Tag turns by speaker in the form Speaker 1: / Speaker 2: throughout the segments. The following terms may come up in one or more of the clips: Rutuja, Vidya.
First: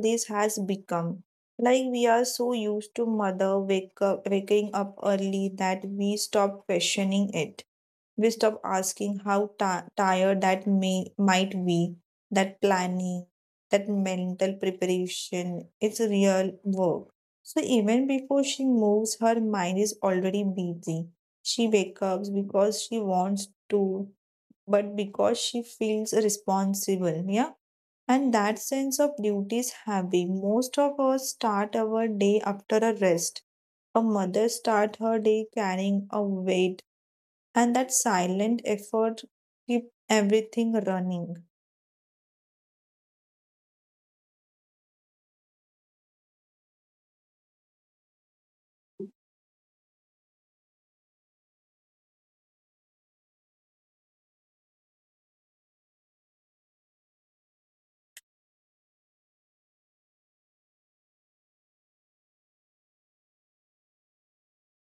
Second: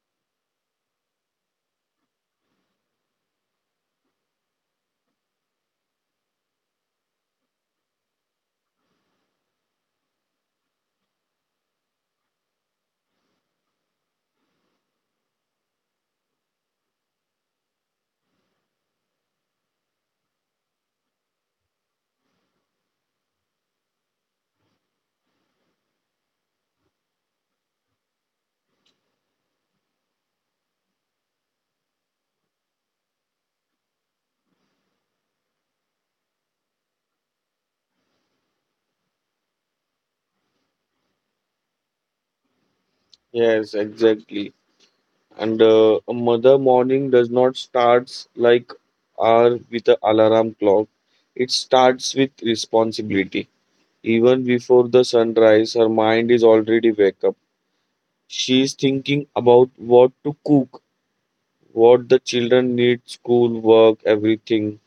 Speaker 1: this has become. Like we are so used to mother waking up early that we stop questioning it. We stop asking how ti tired that may might be. That planning, that mental preparation, it's real work. So even before she moves, her mind is already busy. She wakes up because she wants to but because she feels responsible. Yeah. And that sense of duty is heavy. Most of us start our day after a rest. A mother start her day carrying a weight, and that silent effort keep everything running.
Speaker 2: Yes, exactly. And a mother morning does not starts like our with a alarm clock. It starts with responsibility. Even before the sunrise, her mind is already wake up. She is thinking about what to cook, what the children need, school, work, everything.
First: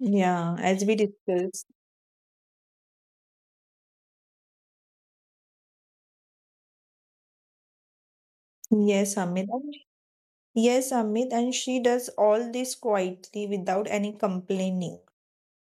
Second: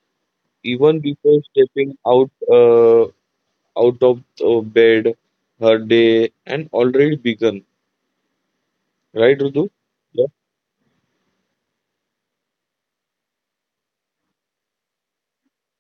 Speaker 1: Yeah, as we
Speaker 2: Even before
Speaker 1: discussed.
Speaker 2: stepping out out of bed, her day and already begun.
Speaker 1: Yes,
Speaker 2: Right,
Speaker 1: Amit.
Speaker 2: Rudu? Yeah.
Speaker 1: Yes, Amit, and she does all this quietly without any complaining.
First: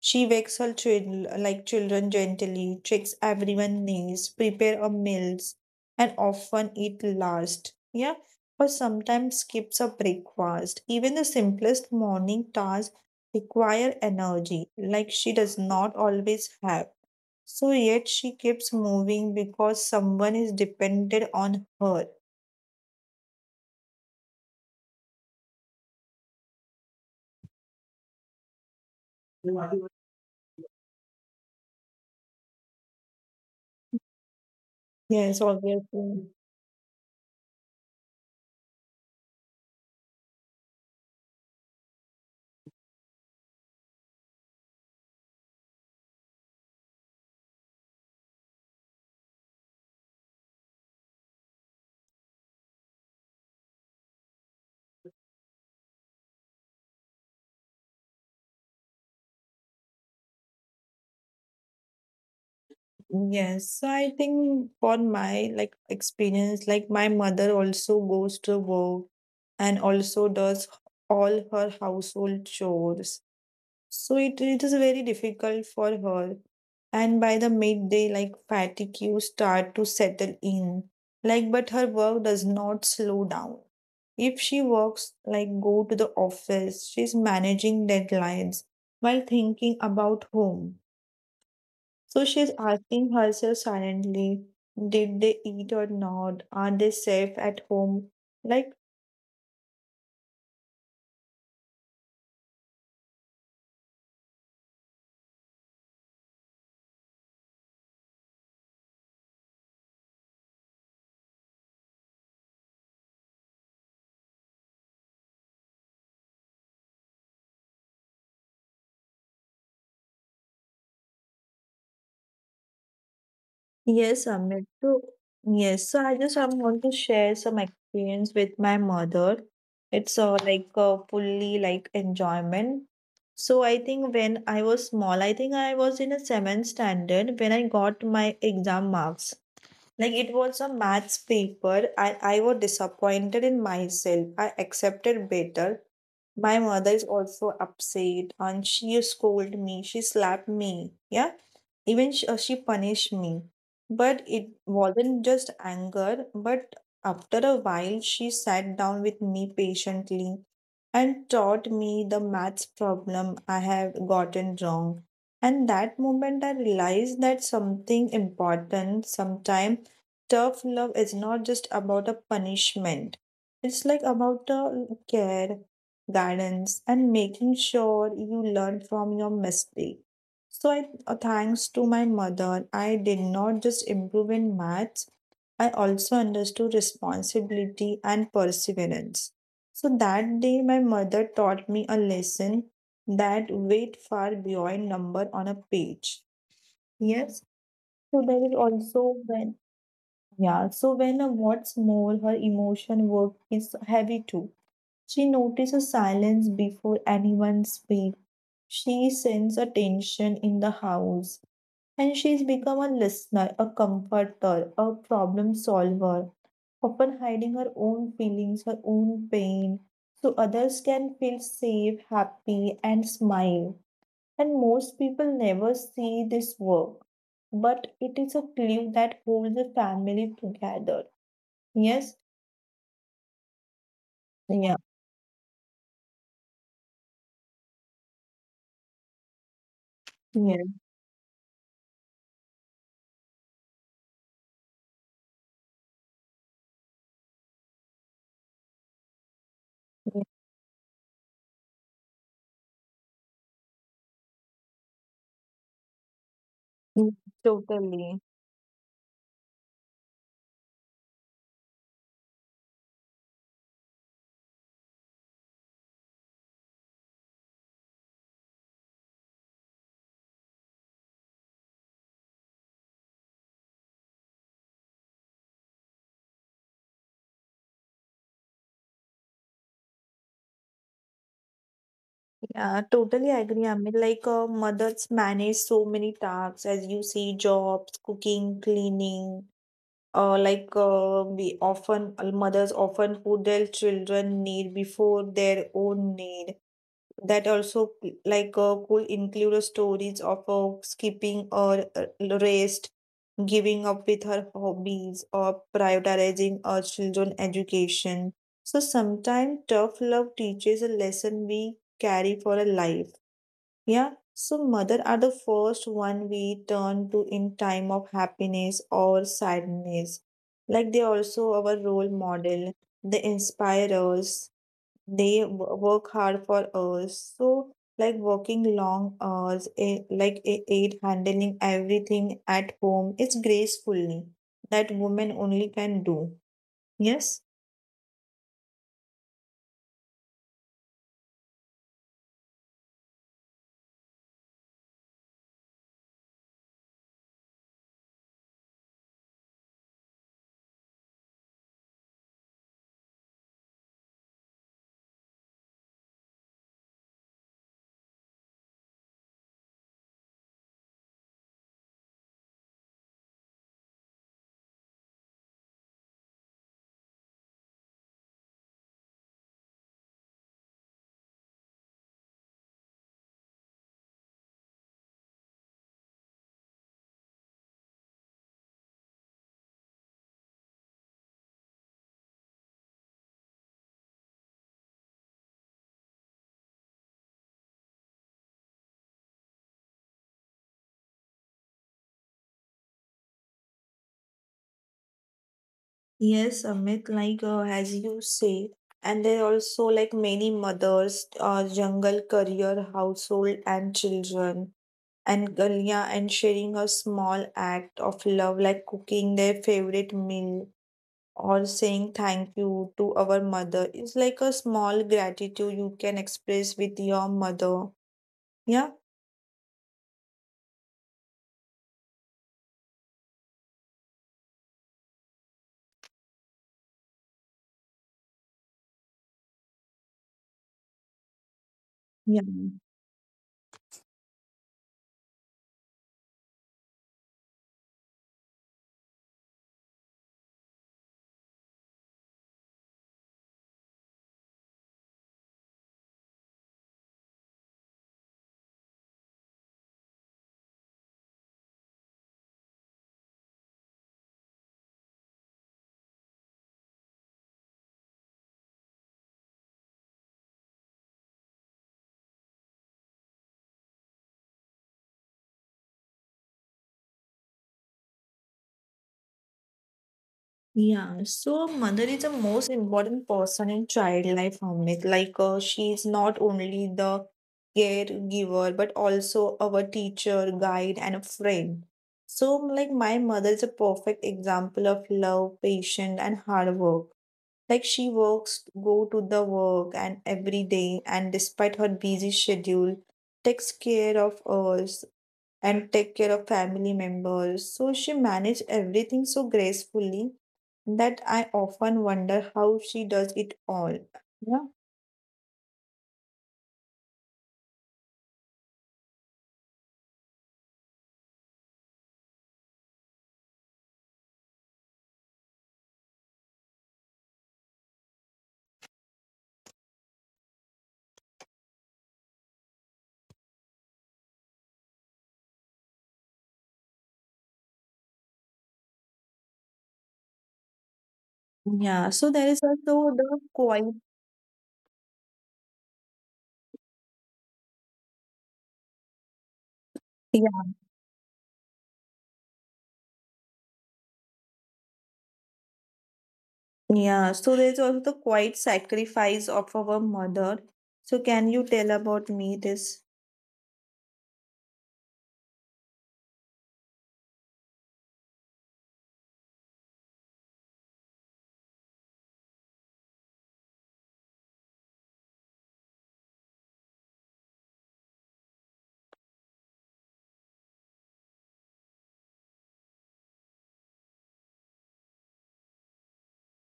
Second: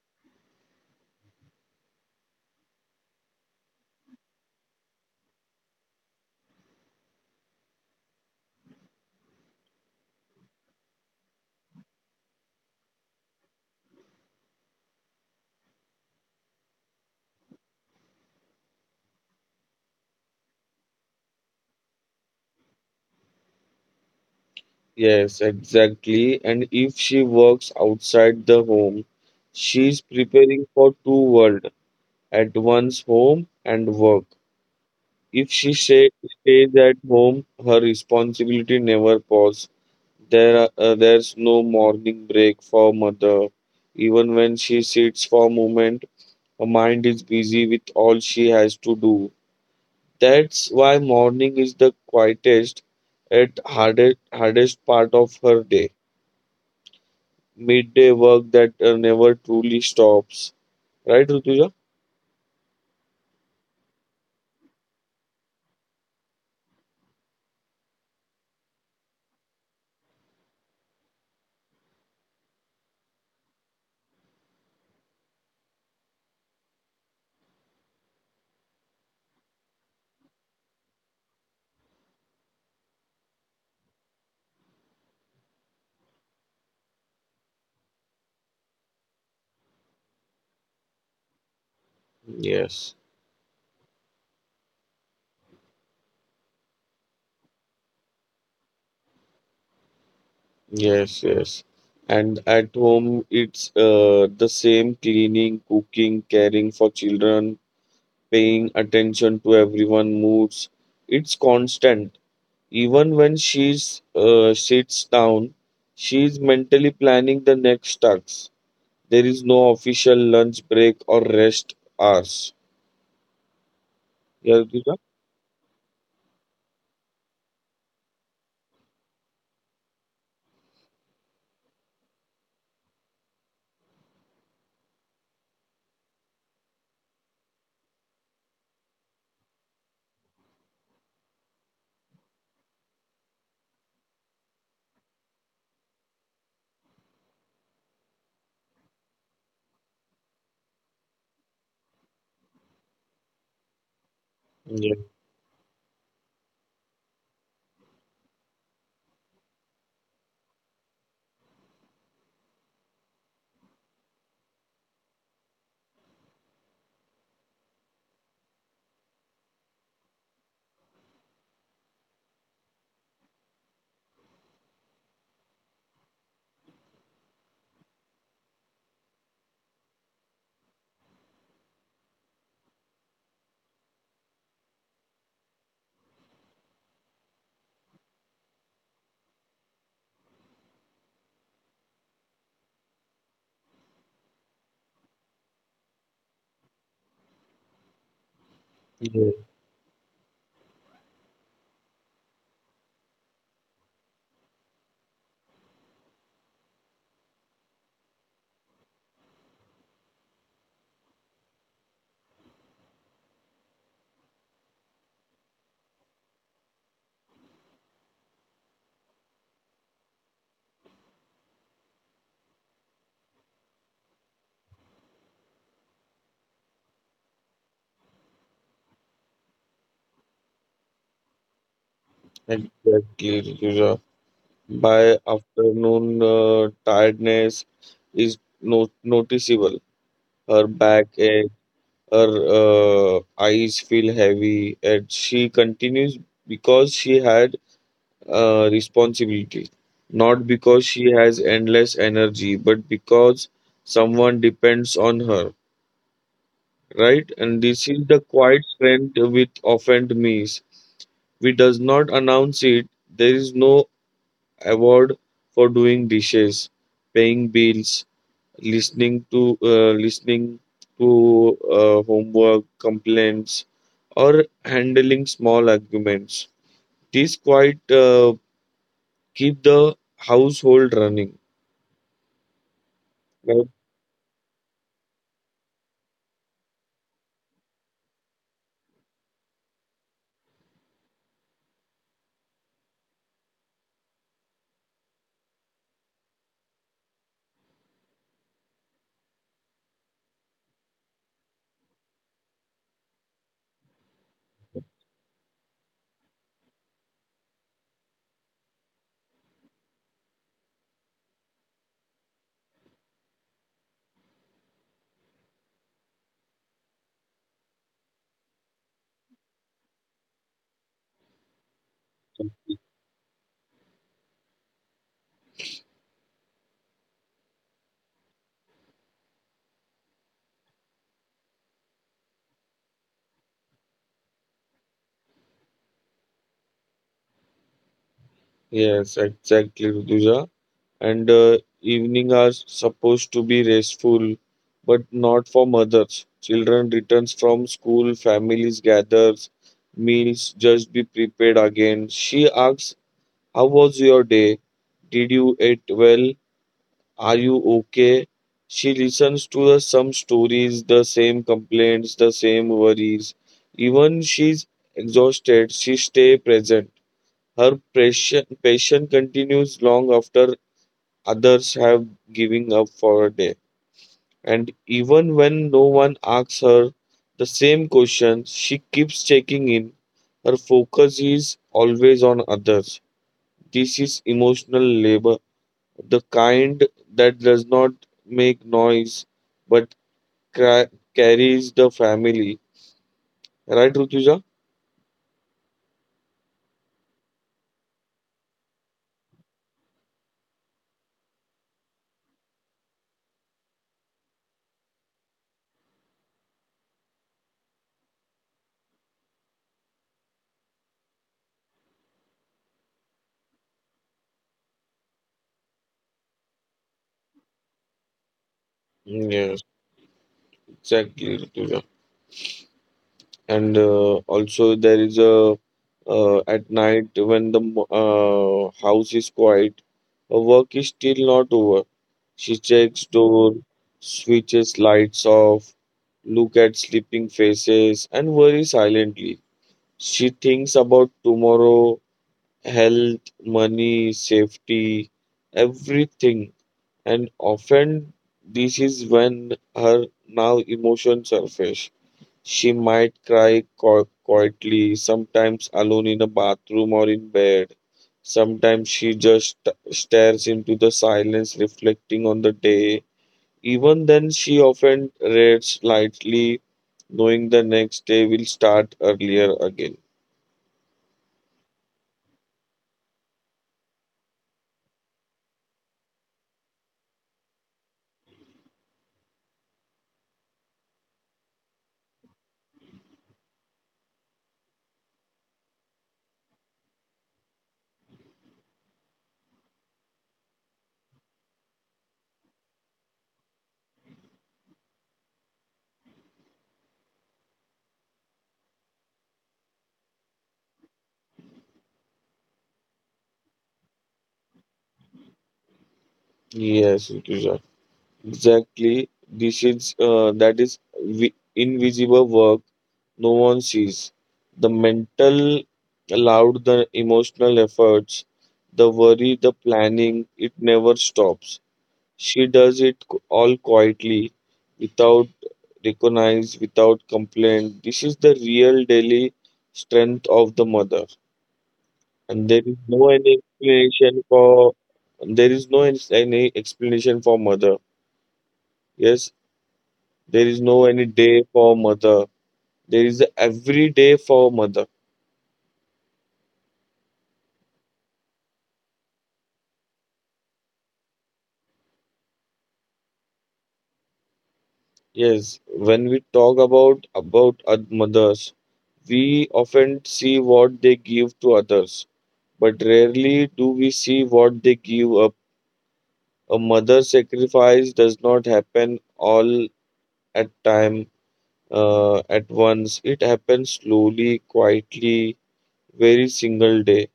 Speaker 1: She wakes her like children gently, tricks everyone knees, prepare a meals, and often eat last. Yeah, or sometimes skips a breakfast. Even the simplest morning tasks require energy, like she does not always have. So yet she keeps moving because someone is dependent on her.
Speaker 2: Yes, exactly. And if she works outside the home, she's preparing for two worlds at once home and work. If
Speaker 1: Yes,
Speaker 2: she say,
Speaker 1: obviously.
Speaker 2: stays at home, her responsibility never pause. There's no morning break for mother. Even when she sits for a moment, her mind is busy with all she has to do. That's why morning is the quietest, at hardest part of her day. Midday work that never truly stops. Right, Rutuja?
Speaker 1: Yes, so I think for my like experience, like my mother also goes to work and also does all her household chores. So it is very difficult for her. And by the midday, like fatigue you start to settle in. Like, but her work does not slow down. If she works, like go to the office, she's managing deadlines while thinking about home. So she's
Speaker 2: Yes,
Speaker 1: asking herself silently, did they eat or not? Are they safe at home? Like,
Speaker 2: yes, and at home, it's the same cleaning, cooking, caring for children, paying attention to everyone' moods. It's constant. Even when she's sits down, she's mentally planning the next tasks. There is no official lunch break or rest hours. Yeah,
Speaker 1: yes,
Speaker 2: Rutuja?
Speaker 1: Amit. So, yes, so I want to share some experience with my mother. It's like fully like enjoyment. So I think when I was small, I think I was in a seventh standard when I got my exam marks. Like it was a maths paper and I was disappointed in myself. I accepted better. My mother is also upset and she scolded me. She slapped me. Yeah. Even she punished me. But it
Speaker 2: yes,
Speaker 1: wasn't just anger, but after a while, she sat down with me patiently and taught me the maths problem I have gotten wrong. And that moment, I realized that something important sometimes tough love is not just about a punishment. It's like about the care, guidance, and making sure you learn from your mistake. So, thanks to my mother, I did not just improve in maths, I also understood responsibility and perseverance. So, that day, my mother taught me a lesson that went far beyond number on a page. Yes. So, there is
Speaker 2: yes,
Speaker 1: also when yeah, so when a what's more, her emotion work is heavy too. She notices silence before anyone speaks. She senses a tension in the house, and she's become a listener, a comforter, a problem solver, often hiding her own feelings, her own pain, so others can feel safe, happy, and smile. And most people never see this work, but it is a glue that holds the family together. Yes.
Speaker 2: exactly.
Speaker 1: Yeah,
Speaker 2: By afternoon, tiredness is noticeable. Her
Speaker 1: yeah,
Speaker 2: back ache, her eyes feel heavy, and she continues because she had responsibility. Not
Speaker 1: yeah.
Speaker 2: because she has endless energy, but because someone depends on her, right?
Speaker 1: Yeah.
Speaker 2: And this is the
Speaker 1: Totally.
Speaker 2: quiet strength which often miss. We does not announce it. There is no award for doing dishes, paying bills, listening to homework complaints, or handling small arguments. These quite keep the household running,
Speaker 1: Yeah,
Speaker 2: right?
Speaker 1: totally agree. I mean, like mothers manage so many tasks, as you see, jobs, cooking, cleaning. Like we often mothers often put their children need before their own need. That also like could include stories of skipping or rest giving up with her hobbies or prioritizing her children's education. So sometimes tough love teaches a lesson we carry for a life. Yeah. So mother are the first one we turn to in time of happiness or sadness. Like they also our role model. They inspire us, they work hard for hours, so like working long hours, like a aid, handling everything at home it's gracefully that women only can do. Yes.
Speaker 2: Yes, exactly, Rutuja. And evening are supposed to be restful, but not for mothers. Children returns from school, families gathers, meals just be prepared again. She asks, how was your day, did you eat well, are you okay? She listens to the some stories, the same complaints, the same worries. Even she's exhausted, she stay present. Her patient continues long after others have given up for a day. And even when no one asks her the same question, she keeps checking in. Her focus is always on others. This is emotional labor, the kind that does not make noise but carries the family. Right, Rutuja?
Speaker 1: Yes, Amit, like as you say, and there are also like many mothers, jungle career, household and children, and Galia, and sharing a small act of love, like cooking their favorite meal or saying thank you to our mother is like a small gratitude you can express with your mother. Yeah.
Speaker 2: Yes, exactly, Rutuja. And also, there is a at night when the house is quiet, her work is still not over. She
Speaker 1: Yeah.
Speaker 2: checks door, switches lights off, look at sleeping faces, and worry silently. She thinks about tomorrow, health, money, safety, everything. And often, this is when her now emotions surface. She might cry quietly, sometimes alone in a bathroom or in bed. Sometimes she just stares into the silence, reflecting on the day. Even then, she often reads lightly, knowing the next day will start earlier again.
Speaker 1: Yeah, so mother is the most important person in child life, Amit. Like she is not only the caregiver but also our teacher, guide, and a friend. So like my mother is a perfect example of love, patience, and hard work. Like she works, go to the work and every day, and despite her busy schedule, takes care of us and take care of family members. So she managed everything so gracefully that I often wonder how she does it all. Yeah.
Speaker 2: Yes, it is. Exactly. This is that is invisible work no one sees. The mental allowed the emotional efforts, the worry, the planning, it never stops. She does it all quietly, without recognize, without complaint. This is the real daily strength of the mother.
Speaker 1: Yeah.
Speaker 2: And there
Speaker 1: So
Speaker 2: is
Speaker 1: there is
Speaker 2: no any
Speaker 1: also the
Speaker 2: explanation
Speaker 1: quiet.
Speaker 2: for, there is no any explanation for mother. Yes. There is no any
Speaker 1: Yeah.
Speaker 2: day for mother. There is every day for mother.
Speaker 1: Yeah. So there's also the quiet sacrifice of our mother. So can you tell about me this?
Speaker 2: Yes, when we talk about mothers, we often see what they give to others, but rarely do we see what they give up. A mother sacrifice does not happen all at time at once. It happens slowly, quietly, very single day.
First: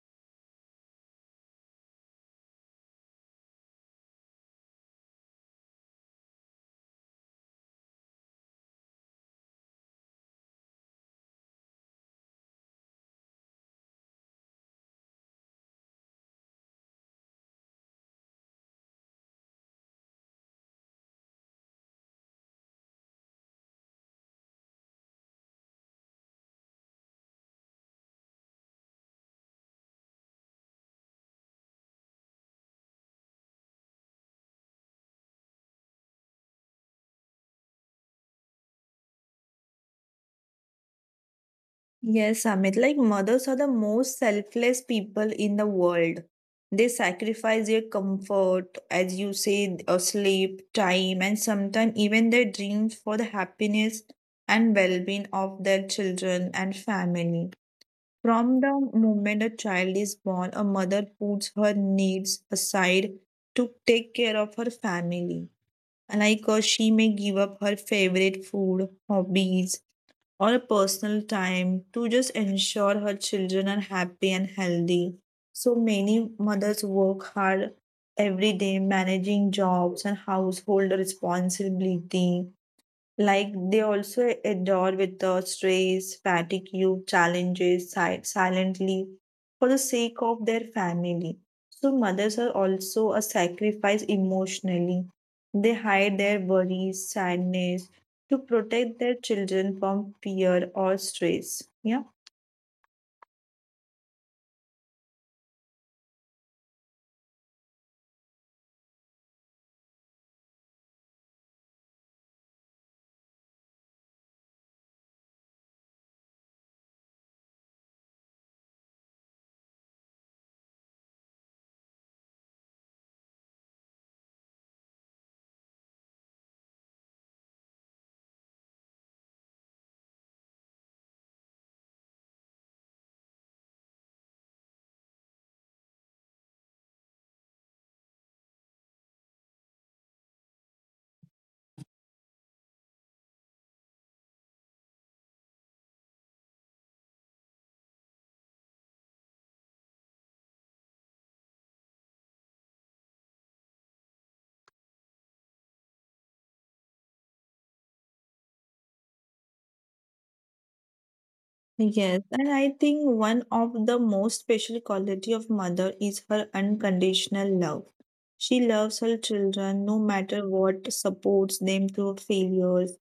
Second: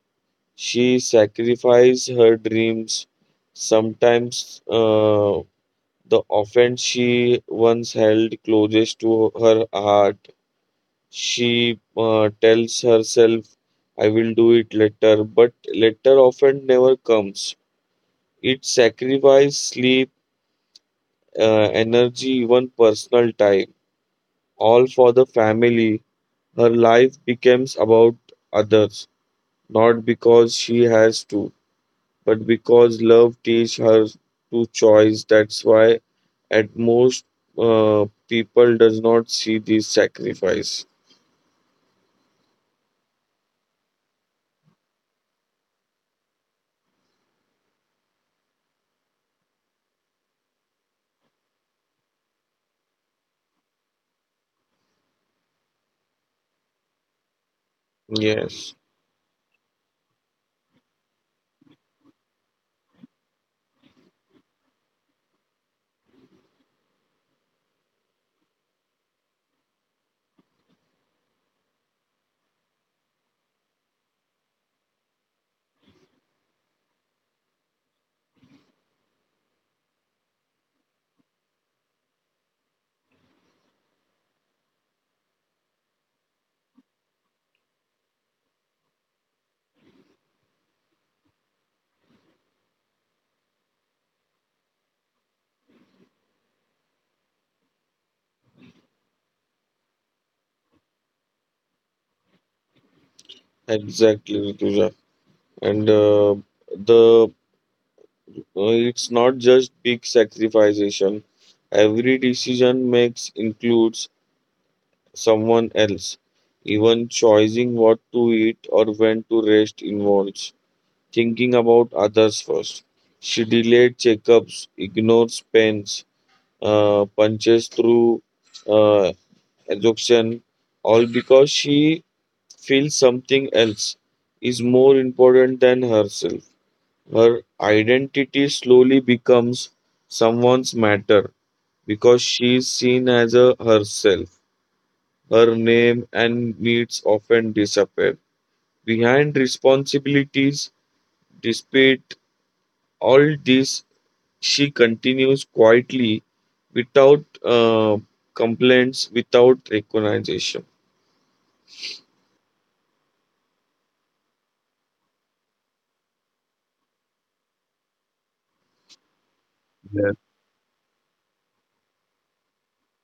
Speaker 2: She sacrifices her dreams, sometimes the offense she once held closest to her heart, she tells herself, I will do it later, but later often never comes. It sacrifices sleep, energy, even personal time, all for the family. Her life becomes about others, not because she has to, but because love teaches her to choice. That's why at most people does not see these sacrifice.
Speaker 1: Yes, Amit. Like mothers are the most selfless people in the world. They sacrifice their comfort, as you say, sleep, time, and sometimes even their dreams for the happiness and well-being of their children and family. From
Speaker 2: Yes,
Speaker 1: the moment a child is born, a mother puts her needs aside to take care of her family. Like she may give up her favorite food, hobbies, or personal time to just ensure her children are happy and healthy. So many mothers work hard every day managing jobs and household responsibility, like they also adore with the stress, fatigue, challenges silently for the sake of their family. So mothers are also a sacrifice emotionally. They hide their worries, sadness to protect their children from fear or stress. Yeah.
Speaker 2: exactly, Rituja. And the It's not just big sacrification. Every decision makes includes someone else. Even choosing what to eat or when to rest involves thinking about others first. She delayed checkups, ignores pains, punches through uh, assumption, all because she feels something else is more important than herself. Her identity slowly becomes someone's matter, because she is seen as a herself. Her name and needs often disappear. Behind responsibilities, despite all this, she continues quietly without complaints, without recognition.
Speaker 1: Yes, and I think one of the most special quality of mother is her unconditional love. She loves her children no
Speaker 2: Yes.
Speaker 1: matter what, supports them through failures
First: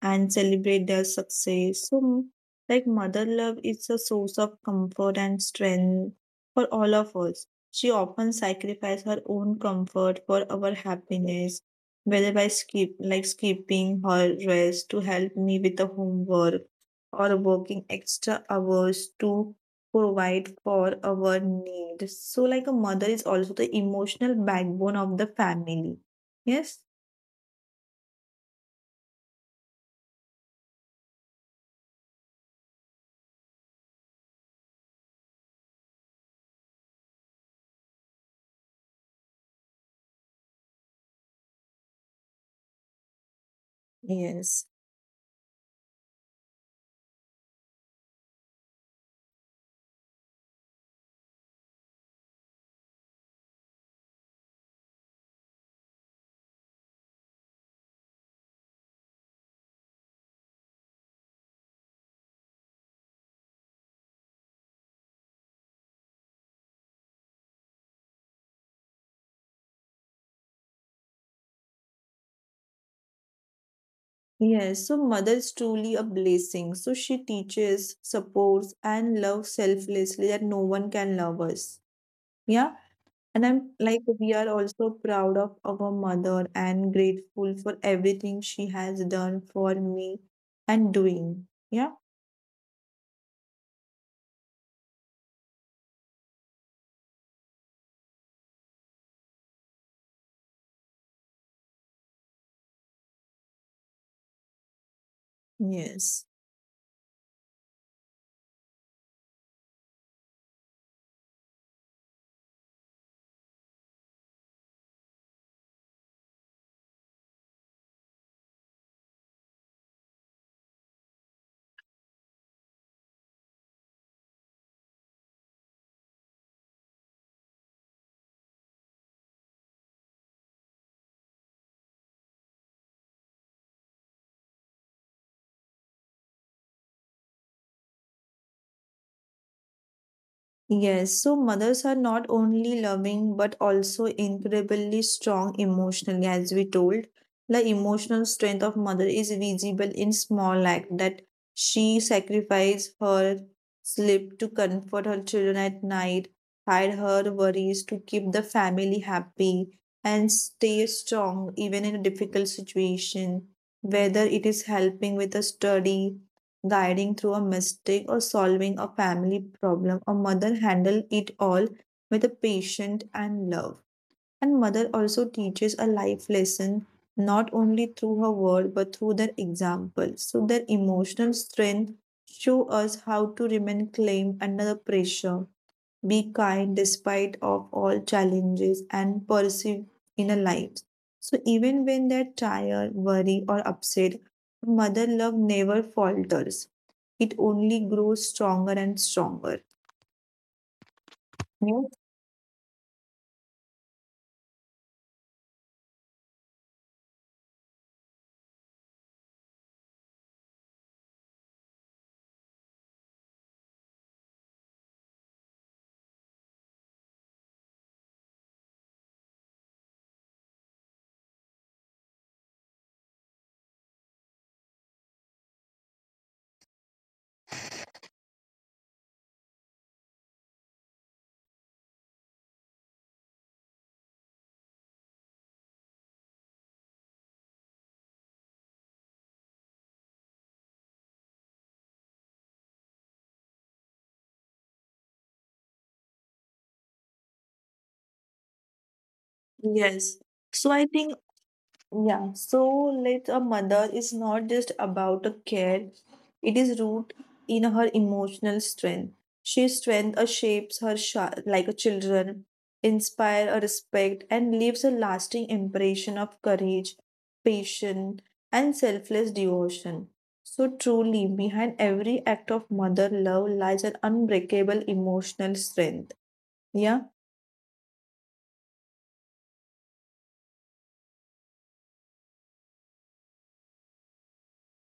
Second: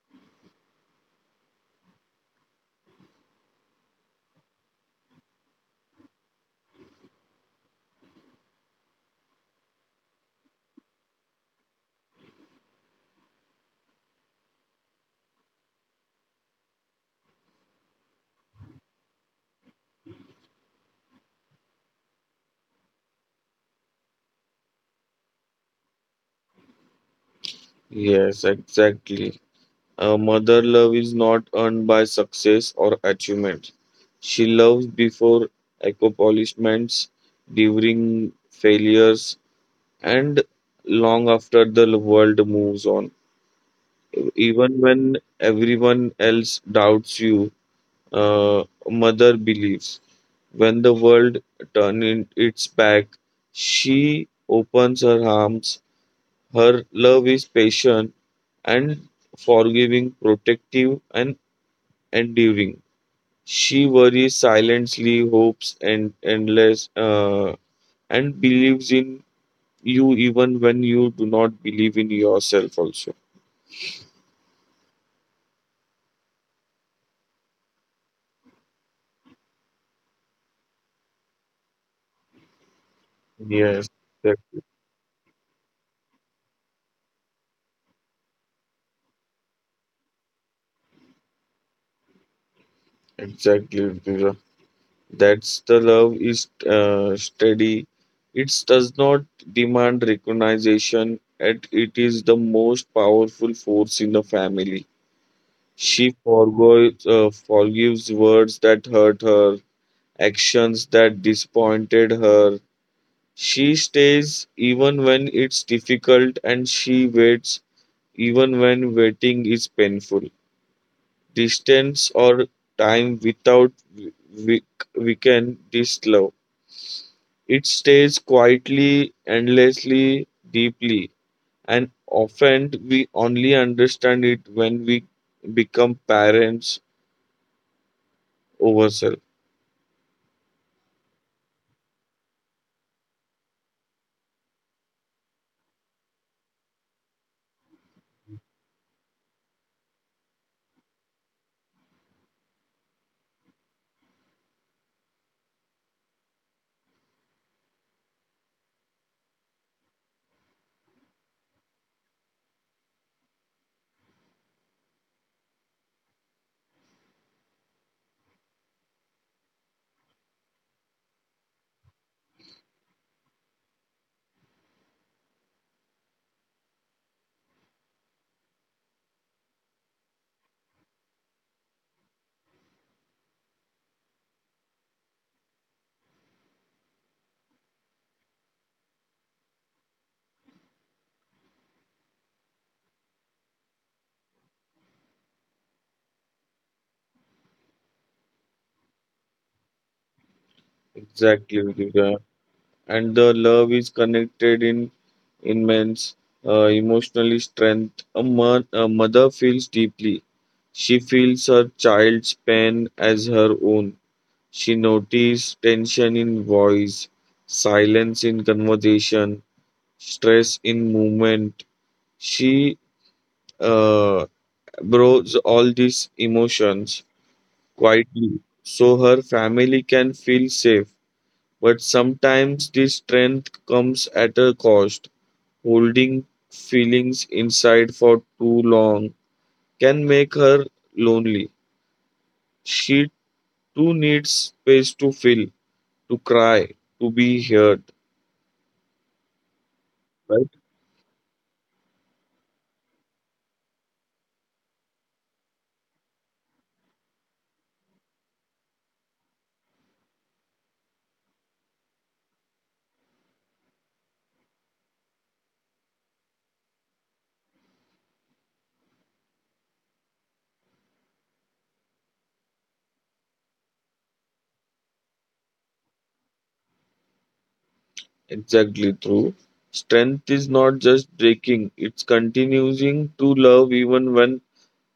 Speaker 1: and celebrate their success. So like mother love is a source of comfort and strength for all of us. She often sacrifices her own comfort for our happiness, whether by skipping her rest to help me with the homework or working extra hours to provide for our needs. So, like a mother is also the emotional backbone of the family. Yes.
Speaker 2: Yes, exactly. Mother love is not earned by success or achievement. She loves before accomplishments, during failures, and long after the world moves on.
Speaker 1: Yes.
Speaker 2: Even when everyone else doubts you, uh, mother believes. When the world turns its back, she opens her arms. Her love is patient and forgiving, protective, and enduring. She worries silently, hopes and endless, and believes in you even when you do not believe in yourself. Also,
Speaker 1: Yes, so mother is truly a blessing. So she teaches, supports, and loves selflessly that no one can love us. Yeah. And I'm
Speaker 2: yes,
Speaker 1: like, we are
Speaker 2: exactly,
Speaker 1: also proud of our mother and grateful for everything she has done for me and doing. Yeah.
Speaker 2: exactly, Rutuja. That's the love is steady. It does not demand recognition, and it is the most powerful force in the family. She
Speaker 1: Yes.
Speaker 2: forgoes, forgives words that hurt her, actions that disappointed her. She stays even when it's difficult, and she waits even when waiting is painful. Distance or time without we- weaken this love. It stays quietly, endlessly, deeply, and often we only understand it when we become parents ourselves.
Speaker 1: Yes, so mothers are not only loving but also incredibly strong emotionally, as we told. The emotional strength of mother is visible in small act that she sacrificed her sleep to comfort her children at night, hide her worries to keep the family happy, and stay strong even in a difficult situation. Whether it is helping with a study, guiding through a mistake or solving a family problem, a mother handle it all with a patience and love. And mother also teaches a life lesson not only through her word but through their example. So their emotional strength show us how to remain calm under the pressure, be kind despite of all challenges, and pursue inner life. So even when they're tired, worried, or upset, mother love never falters. It only grows stronger and stronger.
Speaker 2: Exactly,
Speaker 1: Yes.
Speaker 2: Vidya. And the love is connected in immense emotional strength. A mother feels deeply. She feels her child's pain as her own. She notices tension in voice, silence in conversation, stress in movement. She uh, absorbs all these emotions quietly so her family can feel safe. But sometimes this strength comes at a cost. Holding feelings inside for too long can make her lonely. She too needs space to feel, to cry, to be heard.
Speaker 1: Yes.
Speaker 2: Right?
Speaker 1: So I think Yeah, so like a mother is not just about a care, it is rooted in her emotional strength. She strength shapes her sha like a children, inspire a respect, and leaves a lasting impression of courage, patience, and selfless devotion. So truly, behind every act of mother love lies an unbreakable emotional strength. Yeah.
Speaker 2: Exactly true. Strength is not just breaking, it's continuing to love even when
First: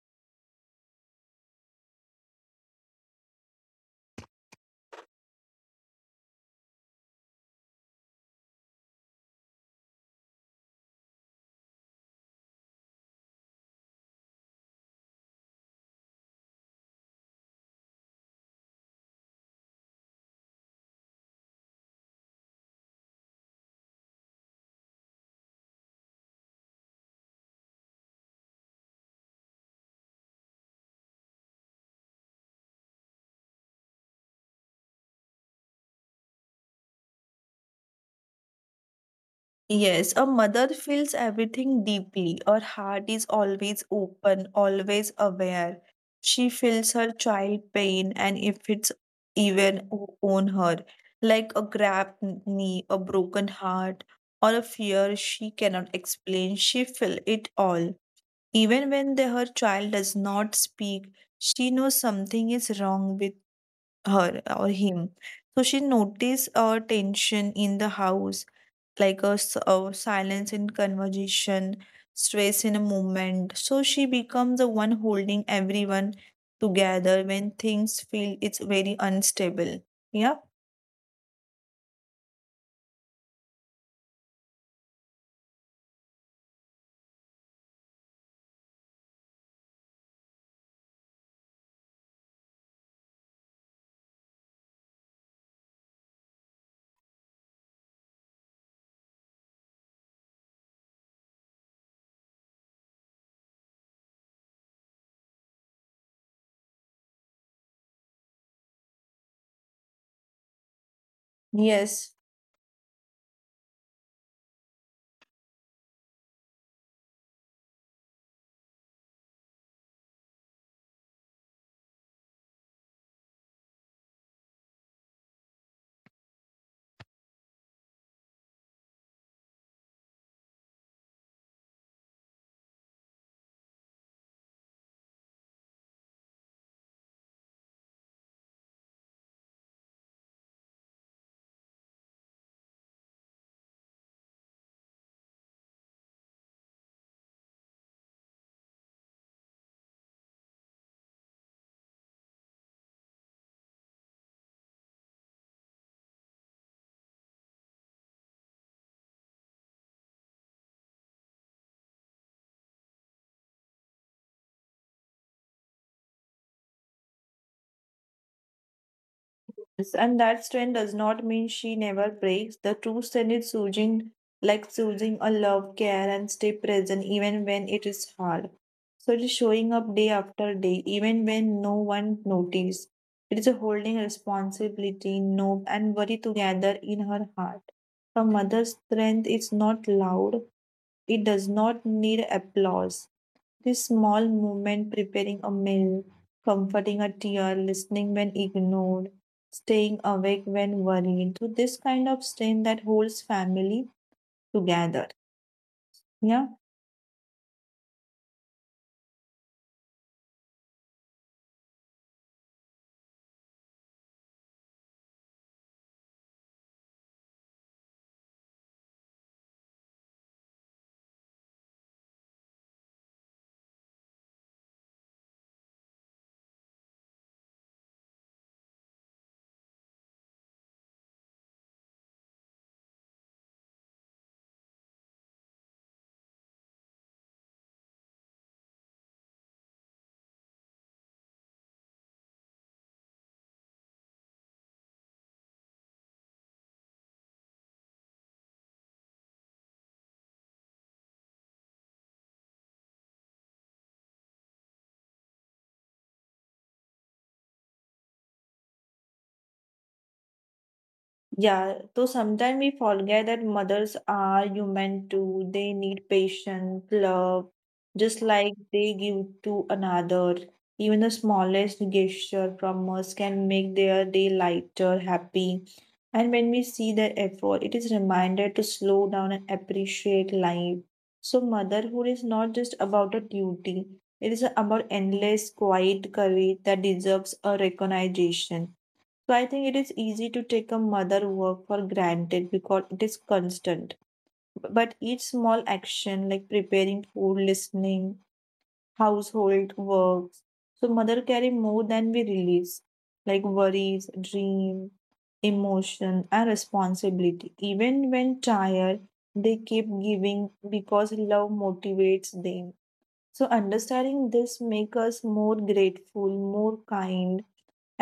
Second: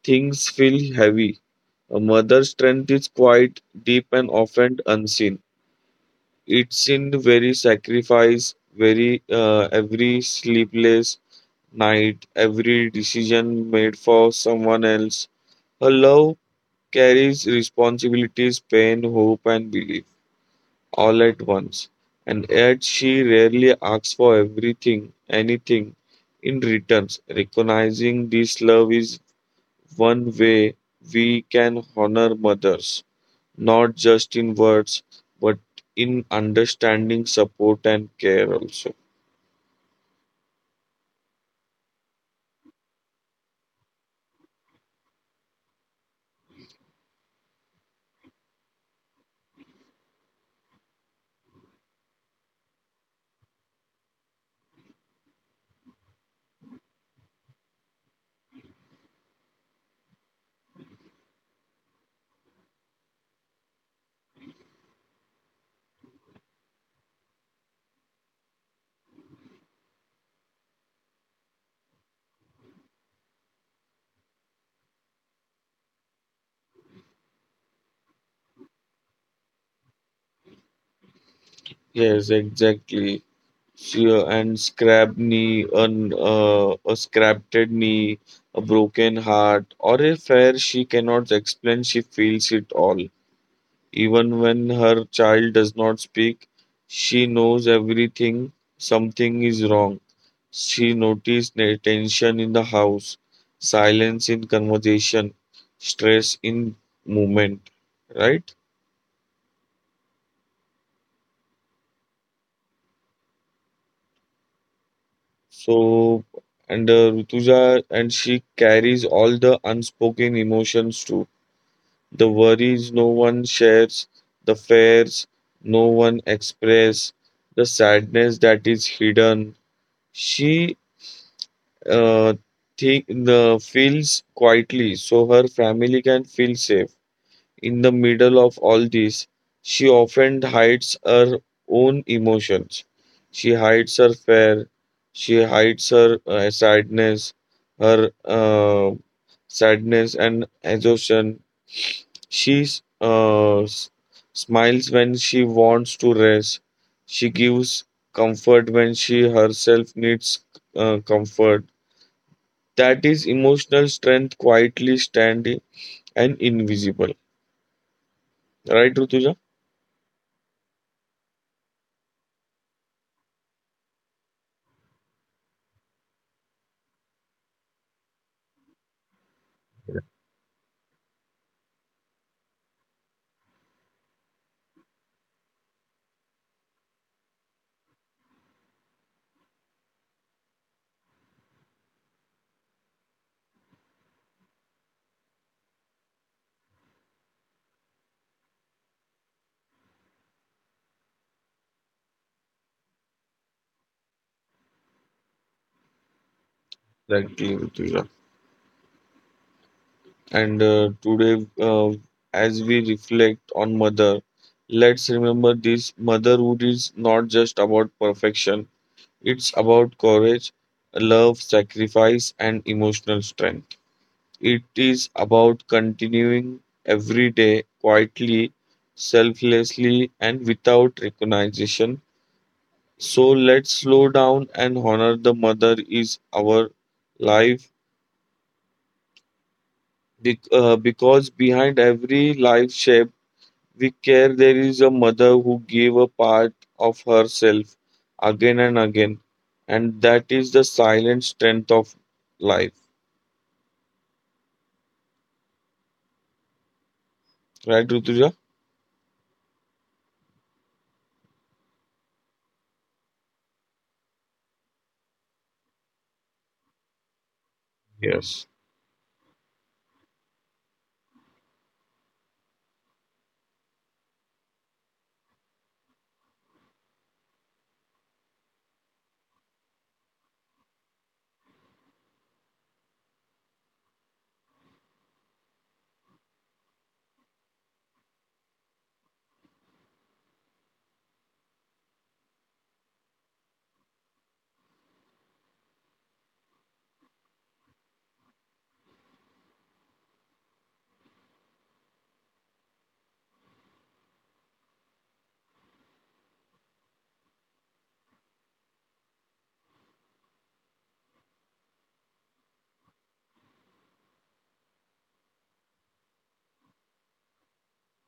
Speaker 2: things feel heavy. A mother's strength is quite deep and often unseen. It's in very sacrifice, very every sleepless night, every decision made for someone else. Her love carries responsibilities, pain, hope, and belief all at once. And yet she rarely asks for everything, anything in returns. Recognizing this love is one way we can honor mothers, not just in words, but in understanding, support, and care also.
Speaker 1: Yes, a mother feels everything deeply. Her heart is always open, always aware. She feels her child pain and if it's even on her, like a grabbed knee, a broken heart, or a fear she cannot explain. She feels it all. Even when her child does not speak, she knows something is wrong with her or him. So she notices a tension in the house, like a silence in conversation, stress in a moment. So she becomes the one holding everyone together when things feel it's very unstable. Yeah.
Speaker 2: Yes, exactly. So, and scrap knee, an, A scrapped knee, a broken heart, or a fair she cannot explain, she feels it all. Even when her child does not speak, she knows everything, something is wrong. She noticed tension in the house, silence in conversation, stress in movement, right?
Speaker 1: Yes.
Speaker 2: So, and Rutuja, and she carries all the unspoken emotions too. The worries no one shares, the fears no one express, the sadness that is hidden. She uh, think the feels quietly so her family can feel safe. In the middle of all this, she often hides her own emotions. She hides her fear, she hides her sadness, her sadness and exhaustion. She smiles when she wants to rest. She gives comfort when she herself needs comfort. That is emotional strength quietly standing and invisible. Right, Rutuja?
Speaker 1: Yes, and that strength does not mean she never breaks. The true strength is choosing, like choosing a love, care, and stay present even when it is hard. So it is showing up day after day, even when no one notices. It is a holding responsibility, no, and worry together in her heart. A mother's strength is not loud. It does not need applause. This small movement, preparing a meal, comforting a tear, listening when ignored, staying awake when worried. So this kind of strain that holds family together. Yeah.
Speaker 2: Exactly, Rutuja. And today, as we reflect on mother, let's remember this motherhood is not just about perfection, it's about courage, love, sacrifice, and emotional strength. It is about continuing every day quietly, selflessly, and without recognition. So let's slow down and honor the mother is our life, because behind every life shape we care, there is a mother who gave a part of herself again and again, and that is the silent strength of life, right, Rutuja?
Speaker 1: Yeah, so sometimes we forget that mothers are human too. They need patience, love, just
Speaker 2: Yes,
Speaker 1: like they give to another. Even the smallest gesture from us can make their day lighter, happy. And when we see their effort, it is reminded to slow down and appreciate life. So motherhood is not just about a duty. It is about endless, quiet courage that deserves a recognition. So I think it is easy to take a mother work for granted because it is constant. But each small action like preparing food, listening, household works. So mother carry more than we release, like worries, dream, emotion, and responsibility. Even when tired, they keep giving because love motivates them. So understanding this make us more grateful, more kind,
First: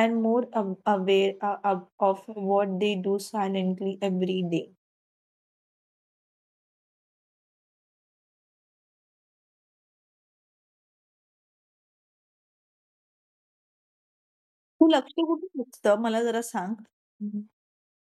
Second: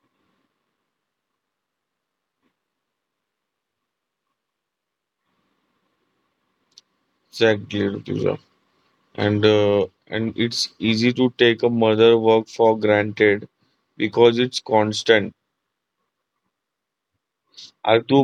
Speaker 1: and more aware of what they do silently every day.
Speaker 2: exactly, Rutuja. And it's easy to take a mother work for granted because it's
Speaker 1: तू लक्ष
Speaker 2: constant.
Speaker 1: कुठे असतं मला जरा सांग
Speaker 2: Artu